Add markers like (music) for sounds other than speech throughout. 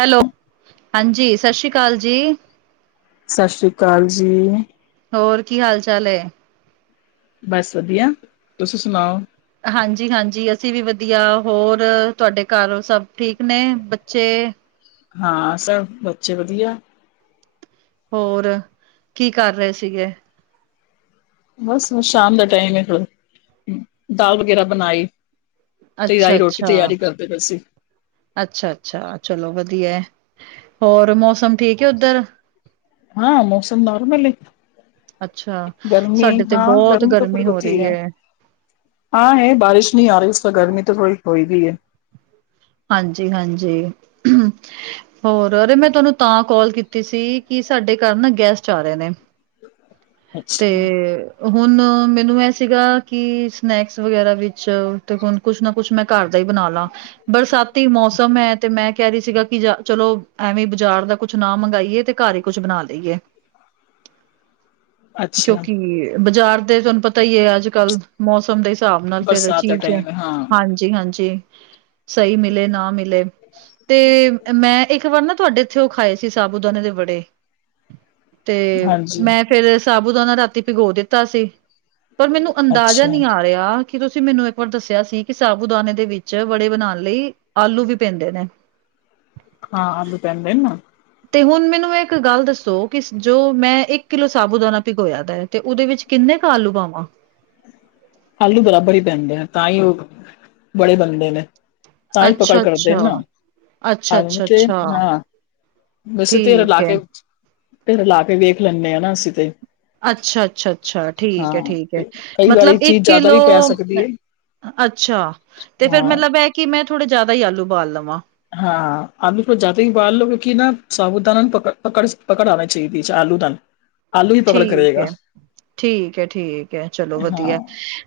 Hello, ਹਾਂਜੀ ਸਤਿ ਸ਼੍ਰੀ ਅਕਾਲ ਜੀ ਸਤਿ ਸ਼੍ਰੀ ਅਕਾਲ ਜੀ ਹੋਰ ਕੀ ਹਾਲ ਚਾਲ ਏ ਬਸ ਵਧੀਆ, ਤੁਸੀਂ ਸੁਣਾਓ ਹਾਂਜੀ-ਹਾਂਜੀ ਅਸੀਂ ਵੀ ਵਧੀਆ। ਹੋਰ ਤੁਆਡੇ ਘਰ ਸਭ ਠੀਕ ਨੇ ਬੱਚੇ? ਹਾਂ, ਸਭ ਬੱਚੇ ਵਧੀਆ। ਹੋਰ, ਕੀ ਕਰ ਰਏ ਸੀਗੇ? ਬਸ ਸ਼ਾਮ ਦਾ ਟਾਈਮ ਏ, ਦਾਲ ਵਗੈਰਾ ਬਨਾਈ। ਤਿਆਈ ਰੋਟੀ ਤਿਆਰੀ ਕਰਦੇ ਪਏ ਸੀ। ਅੱਛਾ ਅੱਛਾ ਚਲੋ ਵਧੀਆ ਐ, ਹੋਰ ਮੌਸਮ ਠੀਕ ਏ ਓਧਰ? ਹਾਂ ਮੌਸਮ ਨੋਰਮਲ ਏ। ਅੱਛਾ, ਗਰਮੀ ਸਾਡੇ ਤੇ ਹਾਂ ਬਹੁਤ ਗਰਮੀ ਤੋ ਪੂਰੀ ਹੋ ਹੋਤੀ ਰਹੀ ਹੈ। ਏ। ਹਾਂ ਹੈ। ਬਾਰਿਸ਼ ਨਈ ਆ ਰੀ ਉਸਦਾ ਗਰਮੀ ਤਾਂ ਥੋੜੀ ਹੋਈ ਦੀ ਐ। ਹਾਂਜੀ- ਹਾਂਜੀ। ਹੋਰ ਅਰੇ ਮੈਂ ਤਾਨੂੰ ਤਾਂ ਕੋਲ ਕੀਤੀ ਸੀ ਕਿ ਸਾਡੇ ਘਰ ਨਾ ਗੈਸਟ ਆ ਰੇ ਨੇ। ਤੇ ਅੱਛਾ, ਹੁਨ ਮੈਨੂੰ ਐ ਸੀਗਾ ਕਿ ਸਨੈਕਸ ਵਗੈਰਾ ਵਿੱਚ ਤੇ ਹੁਨ ਕੁਛ ਨਾ ਕੁਛ ਮੈਂ ਘਰ ਦਾ ਈ ਬਨਾ ਲਾਂ ਬਰਸਾਤੀ ਮੌਸਮ ਐ ਤੇ ਮੈਂ ਕੈ ਰੀ ਸੀਗਾ ਕਿ ਜਾ ਚਲੋ ਐਵੇਂ ਬਜਾਰ ਦਾ ਕੁਛ ਨਾ ਮੰਗਾਈਏ ਤੇ ਘਰ ਈ ਕੁਛ ਬਣਾ ਲਈਏ। ਅੱਛਾ ਕਿਉਂਕਿ ਬਜਾਰ ਦੇ ਤਾਨੂੰ ਪਤਾ ਈ ਐ ਅੱਜ ਕੱਲ ਮੌਸਮ ਦੇ ਸਾਬ ਨਾਲ ਫੇਰ ਬਰਸਾਤ ਦਾ ਚੀਜ ਟਾਈਮ ਹੈ ਹਾਂ, ਹਾਂਜ ਜੀ ਹਾਂਜੀ ਸਈ ਮਿਲੇ ਨਾ ਮਿਲੇ, ਤੇ ਮੈਂ ਏਕ ਵਾਰ ਨਾ ਤੁਆਡੇ ਥੇ ਓ ਖਾਏ ਸੀ ਸਾਬੂਦਾਨੇ ਦੇ ਵੜੇ ਤੇ ਹਾਂਜੀ। ਮੈਂ ਫੇਰ ਸਾਬੂਦਾਨਾ ਰਾਤੀ ਭਿਗੋ ਦਿੱਤਾ ਸੀ, ਪਰ ਮੈਨੂੰ ਅੰਦਾਜ਼ਾ ਅੱਛਾ, ਨੀ ਆ ਰੇਆ ਕੀ ਤੁਸੀ ਮੈਨੂੰ ਐਕ ਵਾਰ ਦੱਸੇਆ ਸੀ ਕਿ ਸਾਾਬੂਦਾਨੇ ਦੇ ਵਿੱਚ ਵੜੇ ਬਨਾਨ ਲਈ ਆਲੂ ਵੀ ਪੈਂਦੇ ਨੇ। ਹਾਂ ਆਲੂ ਪੈਂਦੇ ਨ। ਤੇ ਹੁਨ ਮੈਨੂੰ ਏਕ ਗੱਲ ਦੱਸੋ ਕਿ ਜੋ ਮੈਂ ਏਕੱ ਕਿਲੋ ਸਾਬੂ ਦਾਣਾ ਪਿਗੋਏਆ ਦਾ ਏ। ਤੇ ਓਦੇ ਵਿੱਚ ਕਿੰਨੇ ਕੁ ਆਲੂ ਪਾਵਾਂ? ਆਲੂ ਬਰਾਬਰ ਈ ਪੈਂਦੇ ਨੇ ਤਾਂ ਈ ਓ ਵੜੇ ਬੰਦੇ ਨੇ। ਤਾਂ ਈ ਪਕੜ ਅੱਛਾ, ਕਰਦੇ ਨਾ। ਅੱਛਾ, ਅੱਛਾ, ਅਊਂ ਅੱਛਾ, ਤੇ ਅੱਛਾ ਹਾਂ। ਵੈਸੇ ਤੇ ਰਲਾ ਠੀਕ ਹੈ। ਕੇ, ਰਲਾ ਕੇ ਵੇਖ ਲੈਨੇ ਆਨਾ ਅਸੀ ਤੇ। ਅੱਛਾ, ਅੱਛਾ, ਅੱਛਾ ਠੀਕ ਐ- ਹਾਂ ਠੀਕ ਐ। ਤੇ ਕਈ ਮਤਲਬ ਵਾਰੀ ਇੱਕ ਚੀਜ਼ ਜ਼ਿਆਦਾ ਕਿਲੋ ਵੀ ਪੈ ਸਕਦੀ ਹੈ ਅੱਛਾ ਤੇ ਫੇਰ ਹਾਂ ਮਤਲਬ ਐ ਕੇ ਮੈਂ ਥੋੜੇ ਜਾਦਾ ਈ ਆਲੂ ਬਾਲ ਲਵਾਂ। ਹਾਂ, ਆਲੂ ਤੋ ਜਾਦਾ ਈ ਉਬਾਲ ਲੋ। ਕੇਓਂਕਿ ਨਾ ਸਾਾਬੂਦਾਨਾ ਨਾ ਪਕੜ ਪਕੜ ਆਨਾ ਚੀਦੀ ਚ ਆਲੂ ਦਾਨਾ। ਠੀਕ ਐ, ਠੀਕ ਐ, ਠੀਕ ਐ ਚਲੋ ਹਾਂ ਵਧੀਆ ਐ।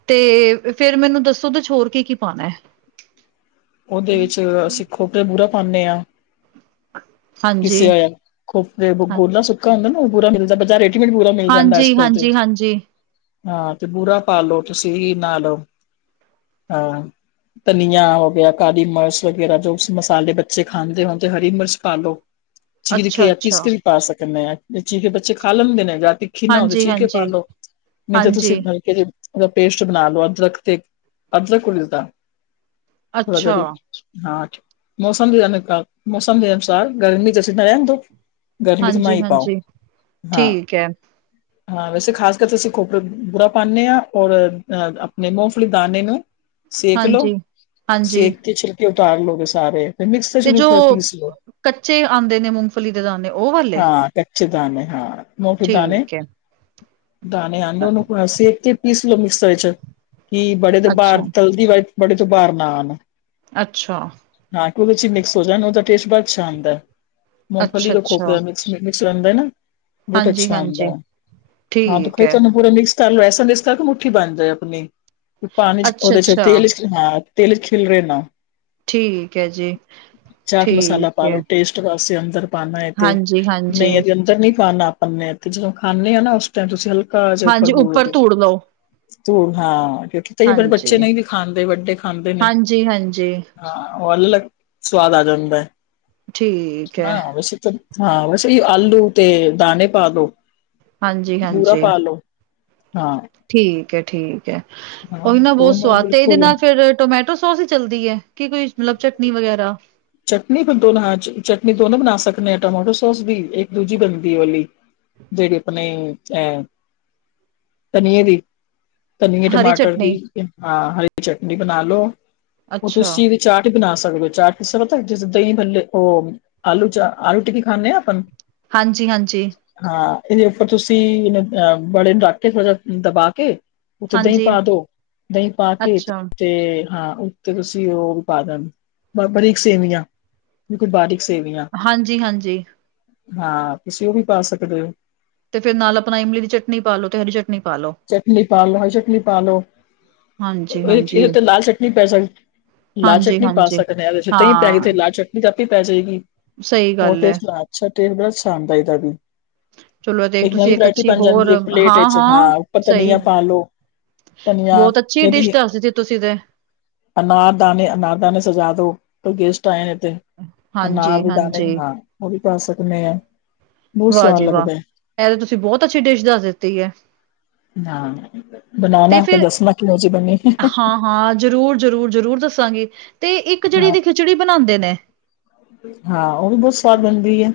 ਤੇ ਫੇਰ ਮੈਨੂੰ ਦੱਸੋ ਓਦੇ ਚ ਹੋਰ ਕੀ ਕੀ ਪਾਨਾ ਐ? ਓਦੇ ਵਿੱਚ ਅਸੀਂ ਖੋਪੇ ਦਾ ਬੂਰਾ ਪਾਨੇ ਆਂ। ਪੀਸੇਆ ਹੋਏਆ, ਖੋਪੇ ਹਾਂ, ਗੋਲਾ ਸੁੱਕਾ ਹੁੰਦਾ ਨਾ ਓ ਬੂਰਾ ਮਿਲਦਾ ਬਜਾਰ ਰੇ ਡੀਮੇਟ ਪੂਰਾ ਮਿਲ ਜਾਂਦਾ ਐ ਹਾਂਜੀ, ਅਜ ਕਲ ਤੇ। ਹਾਂਜੀ, ਹਾਂਜੀ। ਹਾਂ ਤੇ ਬੂਰਾ ਪਾ ਲੋ ਤੁਸੀ, ਨਾਲ ਅ ਧਨੀਆ ਹੋ ਗੇਆ, ਕਾਲੀ ਮਰਚ ਵਗੈਰਾ ਜੋ ਮਸਾਲੇ ਬੱਚੇ ਖਾਂਦੇ ਹੋਣ ਤੇ ਹਰੀ ਮਰਚ ਪਾਲੋ। ਚੀਰ ਕੇ ਅੱਛਾ, ਯਾ ਪੀਸ ਅੱਛਾ, ਕੇ ਵੀ ਪਾ ਸਕਨੇ ਆਂ। ਚੀਰ ਕੇ ਬੱਚੇ ਖਾ ਲੈਂਦੇ ਨੇ ਜਾਤੀ ਖੀਨਾ ਹੋਵੇ ਹਾਂਜੀ, ਚੀਰ ਕੇ ਹਾਂਜੀ, ਪਾ ਲੋ, ਨਈ ਤੇ ਹਾਂਜੀ, ਤੁਸੀ ਹਲਕੇ ਜੇ ਓਦਾ ਪੇਸਟ ਬਣਾ ਲੋ ਅਦਰਕ ਤੇ ਅਦਰਕ ਉਲਦਾ ਥੋੜਾ ਜਾ ਅੱਛਾ, ਹਾਂ, ਮੌਸਮ ਦੇ ਅਨੁਕ ਮੌਸਮ ਦੇ ਅਨੁਸਾਰ ਗਰਮੀ ਚ ਅਸੀ ਤਾ ਰੈਨ ਦੋ। ਗਰਮੀ ਚ ਨਾ ਹਾਂਜੀ, ਈ ਪਾਓ, ਹਾਂਜੀ। ਹਾਂ। ਠੀਕ ਐ, ਹਾਂ ਵੈਸੇ ਖਾਸ ਕਰ ਤੇ ਅਸੀ ਖੋਪਰੇ ਬੂਰਾ ਪਾਨੇ ਆਂ ਔਰ ਅ ਅਪਨੇ ਮੂੰਫਲੀ ਦਾਨੇ ਨੂੰ ਸੇਕ ਲੋੋ, ਹਾਂਜੀ, ਹਾਂਜੀ ਸੇਕ ਕੇ ਛਿਲਕੇ ਉਤਾਰ ਲੋ ਸਾਰੇ, ਫਿਰ ਤੇ ਮਿਕਸਚਰ ਜੋ ਥੋੜਾ ਪੀਸ ਲੋ। ਕੱਚੇ ਆਉਂਦੇ ਨੇ ਮੂੰਗਫਲੀ ਦੇ ਦਾਣੇ, ਉਹ ਵਾਲੇ। ਹਾਂ ਕੱਚੇ ਦਾਣੇ ਹਾਂ, ਮੂੰਗਫਲੀ ਦੇ ਦਾਣੇ। ਠੀਕ ਐ, ਦਾਣੇ ਆਉਂਦੇ ਅੱਛਾ। ਉਹਨੂੰ ਸੇਕ ਕੇ ਪੀਸ ਲਓ ਮਿਕਸਰ ਵਿੱਚ, ਕਿ ਬੜੇ ਤੋਂ ਬਾਹਰ ਅੱਛਾ, ਤਲਦੀ ਵ ਬੜੇ ਤੋ ਬੲਰ ਨਾ ਆਣ। ਅੱਛਾ। ਹਾਂ ਕਿ ਉਹ ਚ ਮਿਕਸ ਹੋ ਜਾਣ ਉਦਾ ਟੇਸਟ ਬਣਾ ਅੱਛਾ ਆਂਦਾ, ਮੂੰਗਫਲੀ ਰੱਖੋ। ਅੱਛਾ, ਮਿਕਸ ਰਹਿੰਦਾ ਨਾ, ਬਹੁਤ ਹਾਂਜੀ, ਅੱਛਾ ਆਂਦਾ ਹਾਂਜੀ ਏ ਹਾਂ ਠੀਕ ਦੇਖਾਈ ਐ। ਤੁਹਾਨੂੰ ਪੂਰਾ ਮਿਕਸ ਕਰ ਲਓ ਐਸਾ ਦਿਸਦਾ ਕਿ ਮੁੱਠੀ ਬਣ ਜਾਏ ਆਪਣੀ, ਪਾਣੀ ਚ ਅੱਛਾ, ਉਹਦੇ ਚ ਅੱਛਾ ਤੇਲ ਹਾਂ ਤੇਲ ਇਚ ਖਿਲਰੇ ਨਾ। ਠੀਕ ਐ ਜੀ, ਚਾਟ ਮਸਾਲਾ ਠੀਕ ਪਾ ਐ। ਲੋ ਟੇਸਟ ਵਾਸਤੇ ਅੰਦਰ ਪਾਂਣਾ ਏ ਤੇ ਹਾਂਜੀ, ਹਾਂਜੀ, ਨਹੀਂ ਇਹਦੇ ਅੰਦਰ ਨਹੀਂ ਪਾਂਣਾ ਅਪ ਨੇ ਤੇ ਜਦੋਂ ਖਾਂਦੇ ਹਾਂ ਨਾ ਉਸ ਟਾਈਮ ਤੁਸੀਂ ਹਲਕਾ ਕਾਜ ਉਪਰ ਹਾਂਜੀ ਬੂਹੇ ਉੱਪਰ ਤੇ, ਧੂੜ ਲਓ, ਧੂਲ ਹਾਂ ਕਈ ਵਾਰ ਬੱਚੇ ਹਾਂਜੀ, ਨਹੀਂ ਵੀ ਖਾਂਦੇ ਵੱਡੇ ਖਾਂਦੇ ਨੇ। ਹਾਂਜੀ, ਹਾਂਜੀ। ਹਾਂ, ਉ ਅਲਗ ਸਵਾਦ ਆ ਜਾਂਦਾ ਏ। ਠੀਕ ਐ, ਹਾਂ ਵੈਸੇ ਤੇ ਹਾਂ ਵੈਸੇ ਆਲੂ ਤੇ ਦਾਣੇ ਪਾਦੋ। ਬੂਰਾ ਹਾਂਜੀ-ਹਾਂਜੀ। ਪਾ ਲੋੋ, ਹਾਂ। ਠੀਕ ਹੈ-ਠੀਕ ਹੈ, ਹਾਂ ਉਹੀ ਨਾ ਬਹੁਤ ਦੋਨੋ ਸਵਾਦ ਤੇ ਇਹਦੇ ਬਿਲਕੁਲ ਨਾਲ ਫਿਰ ਟਮੈ ਟੋ ਸੋਸ ਹੀ ਚੱਲਦੀ ਹੈ ਕੀ ਕੋਈ ਮਤਲਬ ਚਟਨੀ ਵਗੈਰਾ। ਚਟਨੀ ਦੋ ਹਾਂ ਚਟਨੀ ਦੋਨੋ ਬਣਾ ਸਕਦੇ ਆ ਟਮਾਟੋ ਸੋਸ ਵੀ ਇੱਕ ਦੂਜੀ ਬਣਦੀ ਏ ਵਲੀ। ਜਿਹੜੀ ਆਪਣੇ ਅ ਧਨੀਰ ਦੀ। ਧਨੀਰ, ਹਰੀ ਟਮਾਟਰ ਚਟਨੀ ਦੀ ਹਾਂ ਹਰੀ ਚਟਨੀ ਬਣਾ ਲੋ, ਉ ਅੱਛਾ, ਤੁਸੀ ਵਿ ਚਾਟ ਹੀ ਬਣਾ ਸਕਦੇ ਹੋ ਚਾਟ ਪ ਜਿੱਦਾਂ ਦਹੀਂ ਭੱਲੇ ਉ ਆਲੂ ਚ ਆਲੂ ਟਿੱਕੀ ਖਾਂਣੇ ਆਪਨ ਹਾਂਜੀ-ਹਾਂਜੀ। ਹਾਂ, ਇਹਦੇ ਉੱਪਰ ਤੁਸੀਂ ਇ ਮਤਲਬ ਬੜੇ ਰੱਖ ਕੇ, ਥੋੜਾ ਜਿਹਾ ਦਬਾ ਕੇ। ਉੱਥੇ ਦਹੀਂ ਹਾਂਜੀ ਪਾ ਦੋ, ਦਹੀਂ ਪਾ ਕੇ, ਅੱਛਾ, ਤੇ ਹਾਂ ਉੱਤੇ ਤੁਸੀਂ ਉ ਪਾ ਦੇ ਬਰੀਕ ਸੇਵੀਆਂ, ਬਿਲਕੁਲ ਬਰੀਕ ਸੇਵੀਆਂ। ਹਾਂਜੀ-ਹਾਂਜੀ। ਹਾਂ, ਤੁਸੀਂ ਉ ਵੀ ਪਾ ਸਕਦੇ ਹੋ। ਤੇ ਫੇਰ ਨਾਲ ਆਪਣਾ ਇਮਲੀ ਦੀ ਚਟਨੀ ਪਾ ਲੋ ਤੇ ਹਰੀ ਚਟਨੀ ਪਾਲੋ। ਚਟਨੀ ਪਾ ਲੋ, ਹਰੀ ਚਟਨੀ ਪਾ ਲੋ ਇਹ ਇਹਦੇ ਹਾਂਜੀ-ਹਾਂਜੀ, ੳਤੇ ਲਾਲ ਚਟਨੀ ਪੈ ਸਕਦੀ। ਲਾਲ ਚਟਨੀ ਪਾ ਹਾਂਜੀ-ਹਾਂਜੀ। ਸਕਦੇ ਇਹਦੇ ਵਿੱਚ ਕਈ ਹਾਂ, ਤਰ੍ਹਾਂ ਦੇ ਲਾਲ ਚਟਨੀ ਆਪੈ ਜਾਏਗੀ ਸਹੀ ਹੋਰ ਗੱਲ ਐ, ਟੇਸਟ ਅੱਛਾ ਟੇਸਟ ਬੜਾ ਆਂਦਾ ਇਹਦਾ ਵੀ। ਚਲੋ ਦੇਖ ਇੱਕ ਤੁਸੀਂ ਨਵੀਂ ਵਰਾਇਟੀ ਅੱਛੀ ਬਣ ਹੋਰ ਜਾਂਦੀ ਇੱਕ ਪਲੇਟ ਇਚ, ਹਾਂ-ਹਾਂ ਹਾਂ। ਸਹੀ, ਧਨੀਆਂ ਪਾਲੋ, ਧਨੀਆਂ ਬਹੁਤ ਅੱਛੀ ਡਿਸ਼ ਯਦੀ ਦੱਸ ਦਿੱਤੀ ਤੁਸੀਂ ਤੇ, ਅਨਾਰ ਦਾਣੇ, ਅਨਾਰ ਦਾਣੇ ਸਜਾ ਦੋ, ਕੋਈ ਗੇਸਟ ਆਏ ਨੇ ਤੇ। ਅਨਾਰ ਦੇ ਹਾਂਜੀ-ਹਾਂਜੀ। ਦਾਣੇਹਾ, ਉਹ ਵੀ ਪਾ ਸਕਨੇ ਹਾਂ। ਵਾਹ ਜੀ ਵਾਹ, ਇਹ ਤਾਂ ਤੁਸੀਂ ਬਹੁਤ ਅੱਛੀ ਡਿਸ਼ ਦੱਸ ਦਿੱਤੀ ਏ। ਹਾ, ਬਣਾਣਾ ਤੇ ਦਸਨਾ ਕਿਉਂ ਜਿਹੀ ਬਣੀ? ਹਾਂ ਜ਼ਰੂਰ-ਜ਼ਰੂਰ-ਜ਼ਰੂਰ ਦੱਸਾਂਗੇ ਤੇ ਇੱਕ ਜਿਹੜੀ ਹਾਂ ਇਹਦੀ ਖਿਚੜੀ ਬਣਾਉਂਦੇ ਨੇ। ਹਾਂ, ਉਹ ਵੀ ਬਹੁਤ ਸਵਾਦ ਬਣਦੀ ਹੈ,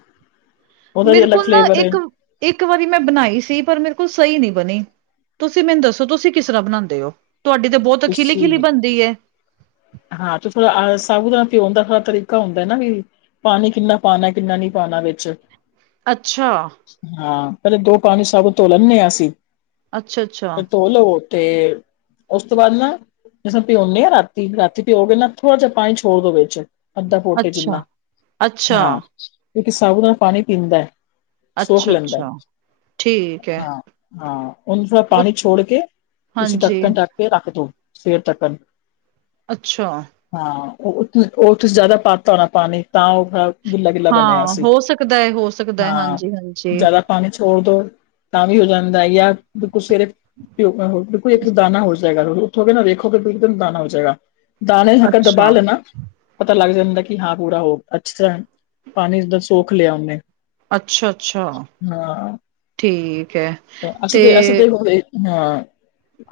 ਉਹਦਾ ਵੀ ਮੇਰੇ ਅਲੱਗ ਕੋਲ ਨਾ ਫਲੇਵਰ ਹੈ। ਇੱਕ ਇੱਕ ਵਾਰੀ ਮੈਂ ਬਣਾਈ ਸੀ ਪਰ ਮੇਰੇ ਕੋਲ ਸਹੀ ਨਹੀਂ ਬਣੀ। ਤੁਸੀਂ ਮੈਨੂੰ ਦੱਸੋ ਤੁਸੀਂ ਕਿਸ ਤਰ੍ਹਾਂ ਬਣਾਉਂਦੇ ਹੋ ਤੁਹਾਡੀ ਤੇ ਬਹੁਤ ਅ ਤੁਸੀਂ ਖੀਲੀ-ਖਿਲੀ ਬਣਦੀ ਹੈ। ਹਾਂ, ਤੇ ਥੋੜਾ ਸਾਬ ਦਾਪਿਉਣ ਦਾ ਤਰੀਕਾ ਹੁੰਦਾ ਨਾ ਵੀ। ਪਾਣੀ ਕਿੰਨਾ ਪਾਣਾ ਕਿੰਨਾ ਨੀ ਪਾਣਾ ਵਿੱਚ। ਅੱਛਾ। ਹਾਂ, ਪਹਿਲੇ ਦੋ ਪਾਣੀ ਸਬ ਧੋ ਲੈਂਨੇ ਆ ਅਸੀ ਅੱਛਾ-ਅੱਛਾ। ਲੋ, ਤੇ ਉਸ ਤੋਂ ਬਾਅਦ ਲਸਨ ਭਿੰਉਂਨੇ ਆ ਰਾ ਰਾਤੀ ਭਿਓਕੇ ਨਾ ਥੋੜ੍ਹਾ ਜਿਹਾ ਪਾਣੀ ਛੋੜ ਦੋ ਵਿੱਚ, ਅੱਧਾ ਪੋਟੇ ਅੱਛਾ, ਜਿੰਨਾ, ਹਾਂ। ਅੱਛਾ, ਕਿਉਕਿ ਸਾਾਬੂਦਾਣਾ ਪਾਣੀ ਪੀਂਦਾ ਐ। ਅੱਛਾ-ਅੱਛਾ। ਠੀਕ ਹੈ। ਹਾਂ, ਹਾਂ, ਉਹਨੂੰ ਥੋੜਾ ਉਹ ਪਾਣੀ ਛੋੜ ਕੇ, ਉਸ ਹਾਂਜੀ, ਢਕਣ ਢੱਕ ਫਿਰ ਰੱਖ ਤੇ, ਸਵੇਰ ਤੱਕਣ। ਅੱਛਾ। ਹਾਂ, ਉਹ ਤੁਸੀਂ ਜ਼ਿਆਦਾ ਪਾਤਾ ਹੋਣਾ ਪਾਣੀ, ਤਾਂ ਉਹ ਗਿੱਲਾ-ਗਿੱਲਾ ਬਣਿਆ ਹਾਂ, ਸੀ, ਹੋ ਸਕਦਾ ਹੈ, ਹੋ ਸਕਦਾ ਹੈ, ਹਾਂ, ਹਾਂਜੀ-ਹਾਂਜੀ, ਜ਼ਿਆਦਾ ਪਾਣੀ ਛੋੜਦੋ ਤਾਂ ਵੀ ਹੋ ਜਾਂਦਾ, ਯਾ ਬਿਲਕੁਲ ਸਵੇਰੇ ਭਿਉਂ ਇੱਕੋ-ਇੱਕ ਦਾਨਾ ਹੋ ਜਾਏਗਾ, ਉੱਠੋਗੇ ਨਾ ਦੇੇਖੋਗੇ ਇੱਕ-ਇੱਕ ਦਾਣਾ ਹੋ ਜਾਏਗਾ, ਦਾਣੇ ਹ ਦਬਾ ਅੱਛਾ, ਲੈਣਾ ਪਤਾ ਲੱਗ ਜਾਂਦਾ ਕਿ ਹਾਂ ਪੂਰਾ ਹੋ, ਅੱਛੀ ਤਰ੍ਹਾਂ ਪਾਣੀ ਓਦਾ ਸੋਖ ਲਿਆ ਉਹਨੇ। ਅੱਛਾ-ਅੱਛਾ। ਹਾਂ, ਠੀਕ ਐ, ਅਸੀ ਤੇ ਅਸੀ ਤੇ ਉਰੇ ਹਾਂ,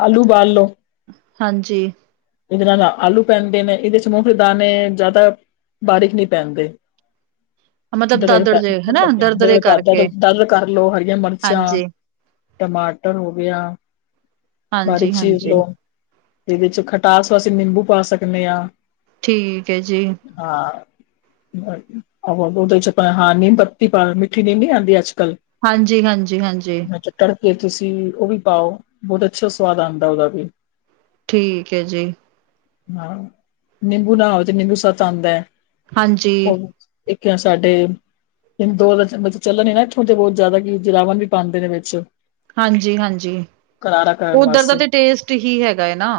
ਆਲੂ ਉਬਾਲ ਲੋ। ਹਾਂਜੀ। ਇਹਦੇ ਨਾਲ ਆਲੂ ਪੈਂਦੇ ਨੇ, ਇਹਦੇ'ਚ ਬਹੁਤੇ ਦਾਣੇ ਜ਼ਿਆਦਾ ਬਾਰੀਕ ਨਹੀਂ ਪੈਂਦੇ। (inaudible) ਮਤਲਬ ਦ੍ਰਿੜ ਦਾਦੜ ਕਰ, ਜੇ ਹਨਾ ਮਤਲਬ ਕਿ ਦਰਦਰੇ ਦ੍ਰਿੜ ਕਰ, ਕਰਕੇ ਦਰੜ ਕਰਲੋ, ਹਰੀਆਂ ਮਰਚਾਂ ਹਾਂਜੀ, ਟਮਾਟਰ ਹੋਗਿਆ, ਬਾਰੀਕ ਹਾਂਜੀ-ਹਾਂਜੀ ਚੀਰਲੋੋ। ਇਹਦੇ'ਚ ਖਟਾਸ ਵਾਸਤੇ ਨਿੰਬੂ ਪਾ ਸਕਨੇ ਆ। ਠੀਕ ਐ ਜੀ। ਹਾ‌ ਉਹਦੇ'ਚ ਹਾਂ ਨੀਮ ਪੱਤੀ ਪਾ, ਮਿੱਠੀ ਨੀਮ ਨੀ ਆਂਦੀ ਅੱਜ-ਕੱਲ ਹਾਂਜੀ, ਹਾਂਜੀ, ਹਾਂਜੀ। ਨਹੀ ਤਾ ਤੜਕੇ'ਚ ਤੁਸੀਂ ਉਹ ਵੀ ਪਾਓ, ਬਹੁਤ ਅੱਛਾ ਸਵਾਦ ਉਹਦਾ ਵੀ। ਠੀਕ ਐ ਜੀ। ਹਾਂ, ਨਿੰਬੂ ਨਾ ਹੋਵੇ ਤੇ ਨਿੰਬੂ ਸੱਤ ਆਂਦਾ ਐ, ਹਾਂਜੀ, ਉਹ ਇੱਕ ਆ ਸਾਡੇ ਹਿੰਦੋ ਦਾ ਮਤਲਬ ਚੱਲਣ ਏ ਨਾ ਇੱਥੋਂ, ਤੇ ਬਹੁਤ ਜ਼ਿਆਦਾ ਕਿ ਜਰਾਵਣ ਵੀ ਪਾਂਦੇ ਨੇ ਵਿੱਚ। ਹਾਂਜੀ-ਹਾਂਜੀ, ਕਰਾਰਾ ਕਰਨ ਉੱਧਰ ਦਾ ਵਾਸਤੇ ਤੇ ਟੇਸਟ ਹੀ ਹੈਗਾ ਏ ਨਾ।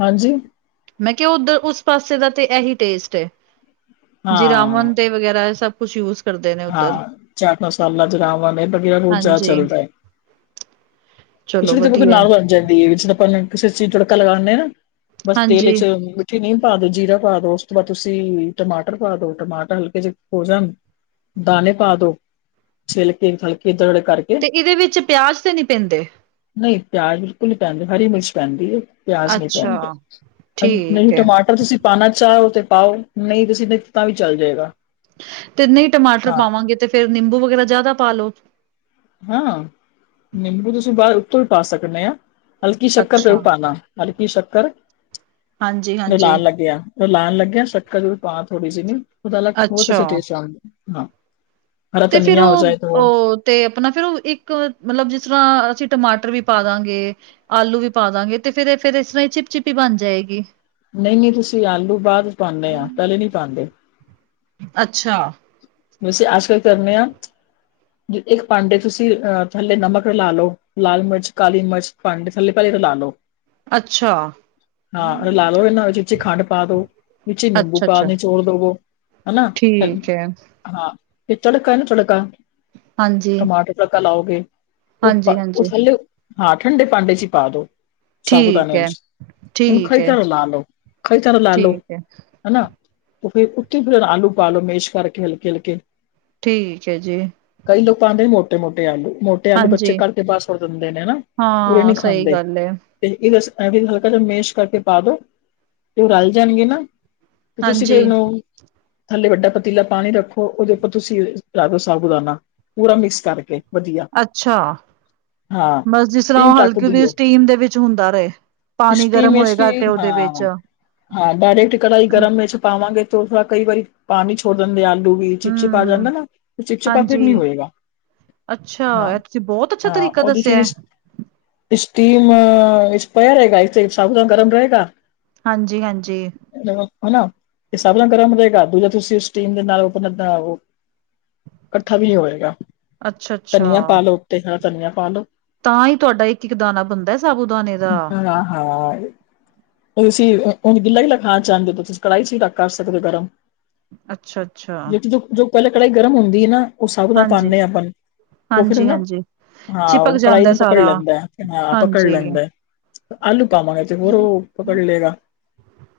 ਹਾਂਜੀ? ਮੈਂ ਕਿਹਾ ਓਧਰ, ਉਸ ਪਾਸੇ ਦਾ ਤੇ ਐਹੀ ਟੇਸਟ ਏ। ਹਾਂ ਜਿਰਾਮਨ ਤੇ ਵਗੈਰਾ ਸਭ ਕੁਛ ਯੂਜ ਕਰਦੇ ਨੇ ਉੱਧਰ ਹਾਂ, ਚਾਰ-ਪੰਜ ਸਾਲ 'ਚ ਜਰਾਵਾ ਨੇ, ਵਧੀਆ (unintelligible) ਹਾਂਜੀ, ਚੱਲਦਾ ਏ। ਚਲੋ ਖਿਚੜੀ ਬਸ ਵਧੀਆ ਨਾਲ ਬਣ ਜਾਂਦੀ ਏ, ਸਿਰਫ ਆਪਾਂ ਕਿਸੇ ਚੀਜ਼ ਤੜਕਾ ਲਗਾਨੇ ਨਾ ਬਸ ਤੇਲ ਹਾਂਜੀ 'ਚ ਤੇ ਚੀਨੀ ਪਾਦੋ, ਜੀਰਾ ਪਾਦੋ, ਉਸ ਤੋਂ ਬਾਅਦ ਤੁਸੀਂ ਟਮਾਟਰ ਪਾਦੋ, ਟਮਾਟਰ ਹਲਕੇ ਜੇ ਹੋ ਜਾਣ ਦਾਣੇ ਪਾਦੋ, ਛਿਲਕੇ ਹਲਕੇ ਦਰੜ ਕਰ ਤੇ ਇਹਦੇ ਵਿੱਚ ਪਿਆਜ ਤੇ ਨੀ ਪੈਂਦੇ? ਨਹੀਂ, ਪਿਆਜ ਬਿਲਕੁਲ ਨੀ ਪੈਂਦੇ ਹਰੀ ਮਿਰਚ ਪੈਂਦੀ ਏ। ਪਿਆਜ ਨੀ ਅੱਛਾ ਪੈਂਦੇ, ਅਨ, ਨਹੀਂ ਠੀਕ ਐ ਟਮਾਟਰ ਤੁਸੀ ਪਾਨਾ ਚਾਹੋ ਤੇ ਪਾਓ, ਨਹੀਂ ਤੁਸੀਂ ਸਿਧਾ ਈ ਤਾਵੀ ਚੱਲਜੇਗਾ। ਤੇ ਨਹੀਂ ਟਮਾਟਰ ਪਾਵਾਂਗੇ ਤੇ ਫੇਰ ਨਿੰਬੂ ਵਗੈਰਾ ਜ਼ਿਆਦਾ ਪਾਲੋੋ। ਹਾਂ ਨਿੰਬੂ ਤੁਸੀਂ ਬਾਅਦ ਉੱਤੋਂ ਵੀ ਪਾ ਸਕਦੇ ਆ। ਹਲਕੀ ਸ਼ੱਕਰ ਅੱਛਾ। ਜ਼ਰੂਰ ਪਾਣਾ। ਹਲਕੀ ਸ਼ੱਕਰ ਤੇ ਹਾਂਜੀ-ਹਾਂਜੀ। ਲਾ ਲੱਗਿਆ। ਲਾਣ ਲੱਗਿਆ ਸੱਕਰ ਜਰੂ ਪਾਣਾ ਥੋੜੀ ਸੀ ਉਹਦਾ ਅਲਗ ਬਹੁਤ ਅੱਛਾ ਟੇਸਟ ਆ ਹਾਂ ਹਰਾ ਤੇ ਫਿਰ ਧਨੀਆ ਹੋ ਉਹ ਜਾਏ ਤੋ ਓ ਤੇ ਆਪਣਾ ਫੇਰ ਉਹ ਇੱਕ ਮਤਲਬ ਜਿਸ ਤਰ੍ਹਾਂ ਅਸੀਂ ਟਮਾਟਰ ਵੀ ਪਾ ਦਾਗੇ। ਆਲੂ ਵੀ ਪਾ ਦਾਗੇ ਤੇ ਫਿਰ ਫੇਰ ਇਸ ਤਰ੍ਹਾਂ ਹੀ ਚਿਪ ਚਿਪੀ ਬਣ ਜਾਏਗੀ। ਨਹੀਂ - ਨਹੀਂ ਤੁਸੀਂ ਆਲੂ ਬਾਅਦ ਚ ਪਾਂਦੇ ਆ ਪਹਿਲੇ ਨੀ ਪਾਂਦੇ। ਅੱਛਾ ਵੈਸੇ ਅਜ ਕੱਲ ਕਰਨੇ ਆ। ਇੱਕ ਭਾਂਡੇ ਤੁਸੀਂ ਥੱਲੇ ਨਮਕ ਰਲਾ ਲਓ, ਲਾਲ ਮਿਰਚ, ਕਾਲੀ ਮਿਰਚ ਭਾਂਡੇ ਥਲੇ ਪਹਲੇ ਰਲਾ ਲੋ ਅੱਛਾ ਹਾਂ ਰਲਾ ਲੋ ਇਨ੍ਹਾਂ ਵਿੱਚੀ ਖੰਡ ਪਾ ਦੋ ਵਿਚੀ ਨਿੰਬੂ ਪਾ ਅੱਛਾ-ਅੱਛਾ ਕੇ ਨਿਚੋੜ ਦੇਵੋ। ਹੈ ਨਾ ਠੀਕ ਐ। ਹਾਂ ਇਹ ਤੜਕਾ ਨਾ ਤੜਕਾ ਹਾਂਜੀ। ਟਮਾਟਰ ਨੂੰ ਤੜਕਾ ਲਾਓਗੇ ਉਪਰ ਉਹ ਹਾਂਜੀ-ਹਾਂਜੀ ਥੱਲੇ, ਹਾਂ ਠੰਡੇ ਭਾਂਡੇ ਚ ਈ ਪਾ ਦੋ ਠੀਕ ਸਾਬੂਦਾਣੇ ਐ, 'ਚ ਇਹਨੂੰ ਠੀਕ ਖਰੀ ਐ, ਤਰਾਂ ਰਲਾ ਲੋ ਖਰੀ ਤਰਾਂ ਰਲਾ ਲੋ ਠੀਕ ਐ, ਹਨਾ ਤੇ ਫਿਰ ਉੱਥੇ ਈ ਫਿਰ ਆਲੂ ਪਾ ਲੋ ਮੇਸ਼ ਕਰਕੇ ਹਲਕੇ ਹਲਕੇ ਠੀਕ ਏ ਜੀ ਕਈ ਲੋਕ ਪਾਂਦੇ ਨੇ ਮੋਟੇ- ਮੋਟੇ ਆਲੂ ਮੋਟ ਤੇ ਆਲੂ ਬੱਚੇ ਹਾਂਜੀ ਕੱਢ ਕੇ ਬਾਹਰ ਸੁੱਟ ਦਿੰਦੇ ਨੇ ਹਨਾ ਕੋਈ ਨੀ ਹਾਂ ਸਹੀ ਖਾਂਦੇ। ਗੱਲ ਐ। ਤੇ ਇਹ ਬਸ ਇਵੇਂ ਹਲਕਾ ਜਿਆ ਮੇਸ਼ ਕਰਕੇ ਪਾ ਦੋ। ਤੇ ਉਹ ਗਲ ਜਾਣਗੇ ਨਾ। ਤੇ ਤੇ ਤੁਸੀਂ ਹਾਂਜੀ। ਫਿਰ ਓਨ ਥੱਲੇ ਵੱਡਾ ਪਤੀਲਾ ਪਾਣੀ ਰੱਖੋ ਉਹਦੇ ਉੱਪਰ ਤੁਸੀਂ ਰੱਖ ਦੋ ਸਾਬੂ ਦਾਨਾ ਪੂਰਾ ਮਿਕਸ ਕਰਕੇ ਵਧੀਆ ਅੱਛਾ, ਹਾਂ ਬਸ ਜਿਸ ਤਰ੍ਹਾਂ ਟੀਮ ਉਹ ਟੱਕ ਹਲਕੀ ਜੀ ਦਿਓ ਸਟੀਮ ਦੇ ਵਿੱਚ ਹੁੰਦਾ ਰਹੇ ਪਾਣੀ ਸਟੀਮ ਗਰਮ ਵਿੱਚ ਕਿ ਹੋਏਗਾ ਤੇ ਉਹਦੇ ਵਿੱਚ ਹਾਂ ਹਾਂ ਡਾਇਰੈਕਟ ਕੜਾਹੀ ਗਰਮ ਵਿੱਚ ਪਾਵਾਂਗੇ ਤੋ ਥੋੜ੍ਹਾ ਕਈ ਵਾਰੀ ਪਾਣੀ ਛੋੜ ਦਿੰਦੇ ਆਲੂ ਵੀ ਚਿਪ - ਚਿਪ ਆ ਜਾਂਦਾ ਹੂੰ ਨਾ, ਚਿਪ ਚਿਪਾ ਫਿਰ ਹਾਂਜੀ। ਨੀ ਹੋਏਗਾ। ਅੱਛਾ, ਹਾਂ ਏਹ ਤੁਸੀਂ ਬਹੁਤ ਅੱਛਾ ਤਰੀਕਾ ਦੱਸਿਆ। ਅਸਟੀਮ ਵਿੱਚ ਪਿਆ ਰਏਗਾ ਇਥੇ ਸਾਰਾ ਦਿਨ ਗਰਮ ਰਏਗਾ। ਹਾਂਜੀ- ਹਾਂਜੀ ਹਨਾ, ਏਹ ਸਾਬੂਦਾਨਾ ਗਰਮ ਰਏਗਾ ਦੂਜਾ ਤੁਸੀ ਸ ਸਟੀਮ ਦੇ ਨਾਲ ਉਹ ਕੀ ਕਹਿੰਦੇ ਉਹ ਇਕੱਠਾ ਵੀ ਨੀ ਹੋਏਗਾ। ਅੱਛਾ-ਅੱਛਾ, ਧਨੀਆ ਪਾ ਲੋ ਤੇ ਨਾਲ ਧਨੀਆ ਪਾ ਲੋ ਤਾਂ ਈ ਤੁਹਾਡਾ ਇੱਕ ਦਾਣਾ ਬਣਦਾ ਸਾਬੂ ਦਾਣੇ ਦਾ ਹਾਂ- ਹਾਂ ਏਹ ਤੁਸੀਂ ਉੰਝ ਗਿੱਲਾ ਈ ਖਾਣਾ ਚਾਹੁੰਦੇ ਓ ਤੁਸੀਂ ਕੜ੍ਹਾਈ 'ਚ ਰਖਾ ਸਕਦੇ ਓ ਗਰਮ ਅੱਛਾ -ਅੱਛਾ ਜ ਜੋ ਪਹਿਲੇ ਕੜਾਈ ਗਰਮ ਹੁੰਦੀ ਏ ਨਾ ਉਹ ਸਾਬੂਦਾਨਾ ਹਾਂਜੀ। ਪਾਂਨੇ ਆ ਆਪਾ ਨੂੰ ਉਹ ਫਿਰ ਹਨਾ ਹਾਂਜੀ-ਹਾਂਜੀ, ਹਾਂ ਚਿਪਕ ਉਹ ਕੜਾਈ ਜਾਂਦਾ ਨੂੰ ਪਕੜ ਸਾਰਾ ਲੈਂਦਾ ਹਾਂ, ਪਕੜ ਹਾਂਜੀ। ਲੈਂਦਾ। ਆਲੂ ਪਾਵਾਂਗੇ ਜਰੂਰ ਉਹ ਪਕੜ ਲਏਗਾ,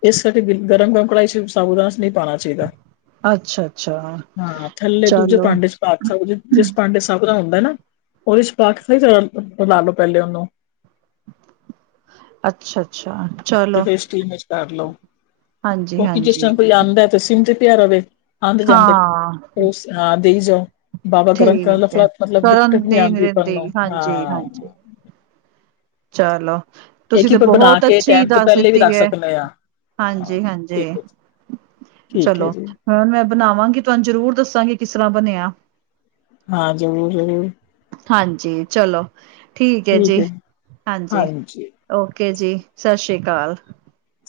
ਇਸ ਕਰਕੇ ਗਰਮ ਗਰਮ ਕੜਾਈ ਚ ਸਾਬੂਦਾਨਾਂ ਨਹੀਂ ਪਾਣਾ ਚਾਹੀਦਾ। ਅੱਛਾ। ਹਾਂ, ਥੱਲੇ ਦੂਜੇ ਭਾਂਡੇ ਚ ਅੱਛਾ, ਜਿਸ ਭਾਂਡੇ ਚ ਸਾਬ ਦਾ ਹੁੰਦਾ ਨਾ, ਉਸ 'ਚ ਪਾਕੇ ਬਣਾ ਲੋ ਪਹਿਲੇ ੳਹਨੂੰ। ਅੱਛਾ -ਅੱਛਾ ਤੇ ਚਲੋ। ਫਿਰ ਸਟੀਮ ਚ ਕਰ ਲਓ, ਕਿਉਂਕਿ ਜਿਸ ਹਾਂਜੀ-ਹਾਂਜੀ। ਟਾਈਮ ਕੋਈ ਆਦਾਂ ਤਾਂ ਸਿਮ ਤੇ ਪਿਆ ਰਵੇ। ਆਉਂਦੇ ਜਾਂਦੇ, ਹਾਂ, ਉਸ ਹਾਂ ਦੇਈ ਜਾਓ। ਬਾਰ ਬਾਰ ਗਰਮ ਕਰ ਠੀਕ ਲੋ, ਫਿਰ ਹੈ, ਏ ਮਤਲਬ ਕਰਨ ਦਿਕਤ ਨਹੀਂ ਦੀ ਨੀ ਆਦੀ ਤੁਹਾਨੂੰ, ਰਹਿੰਦੀ ਹਾਂਜੀ ਹਾਂ। ਚਾਲੋ। ਇਹ ਚੀਜ਼ ਆਪਾਂ ਬਣਾ ਕੇ ਟਾਈਮ ਪਹਿਲੇ ਵੀ ਦਿੱਤੀ ਰੱਖ ਹੈ ਸਕਨੇ ਆਂ, ਹਾਂ ਹਾਂਜੀ ਹਾਂਜੀ ਠੀਕ ਹੈ। ਠੀਕ ਹੈ ਚਲੋ ਜੀ। ਹੁਣ ਮੈਂ ਬਣਾਵਾਂਗੀ, ਤੁਹਾਨੂੰ ਜ਼ਰੂਰ ਦੱਸਾਂਗੀ ਕਿਸ ਤਰ੍ਹਾਂ ਬਣਿਆ।। ਹਾਂ ਜ਼ਰੂਰ ਜ਼ਰੂਰ ਹਾਂਜੀ ਚਲੋ ਠੀਕ ਹੈ ਜੀ ਹਾਂਜੀ। ਓਕੇ ਜੀ ਸਸ਼ਿ ਸ੍ਰੀ ਅਕਾਲ।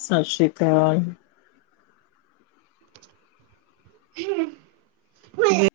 ਸਤਿ ਸ੍ਰੀ ਅਕਾਲ। ਹੂਮਮ (inaudible) ਹਮ ਵੇ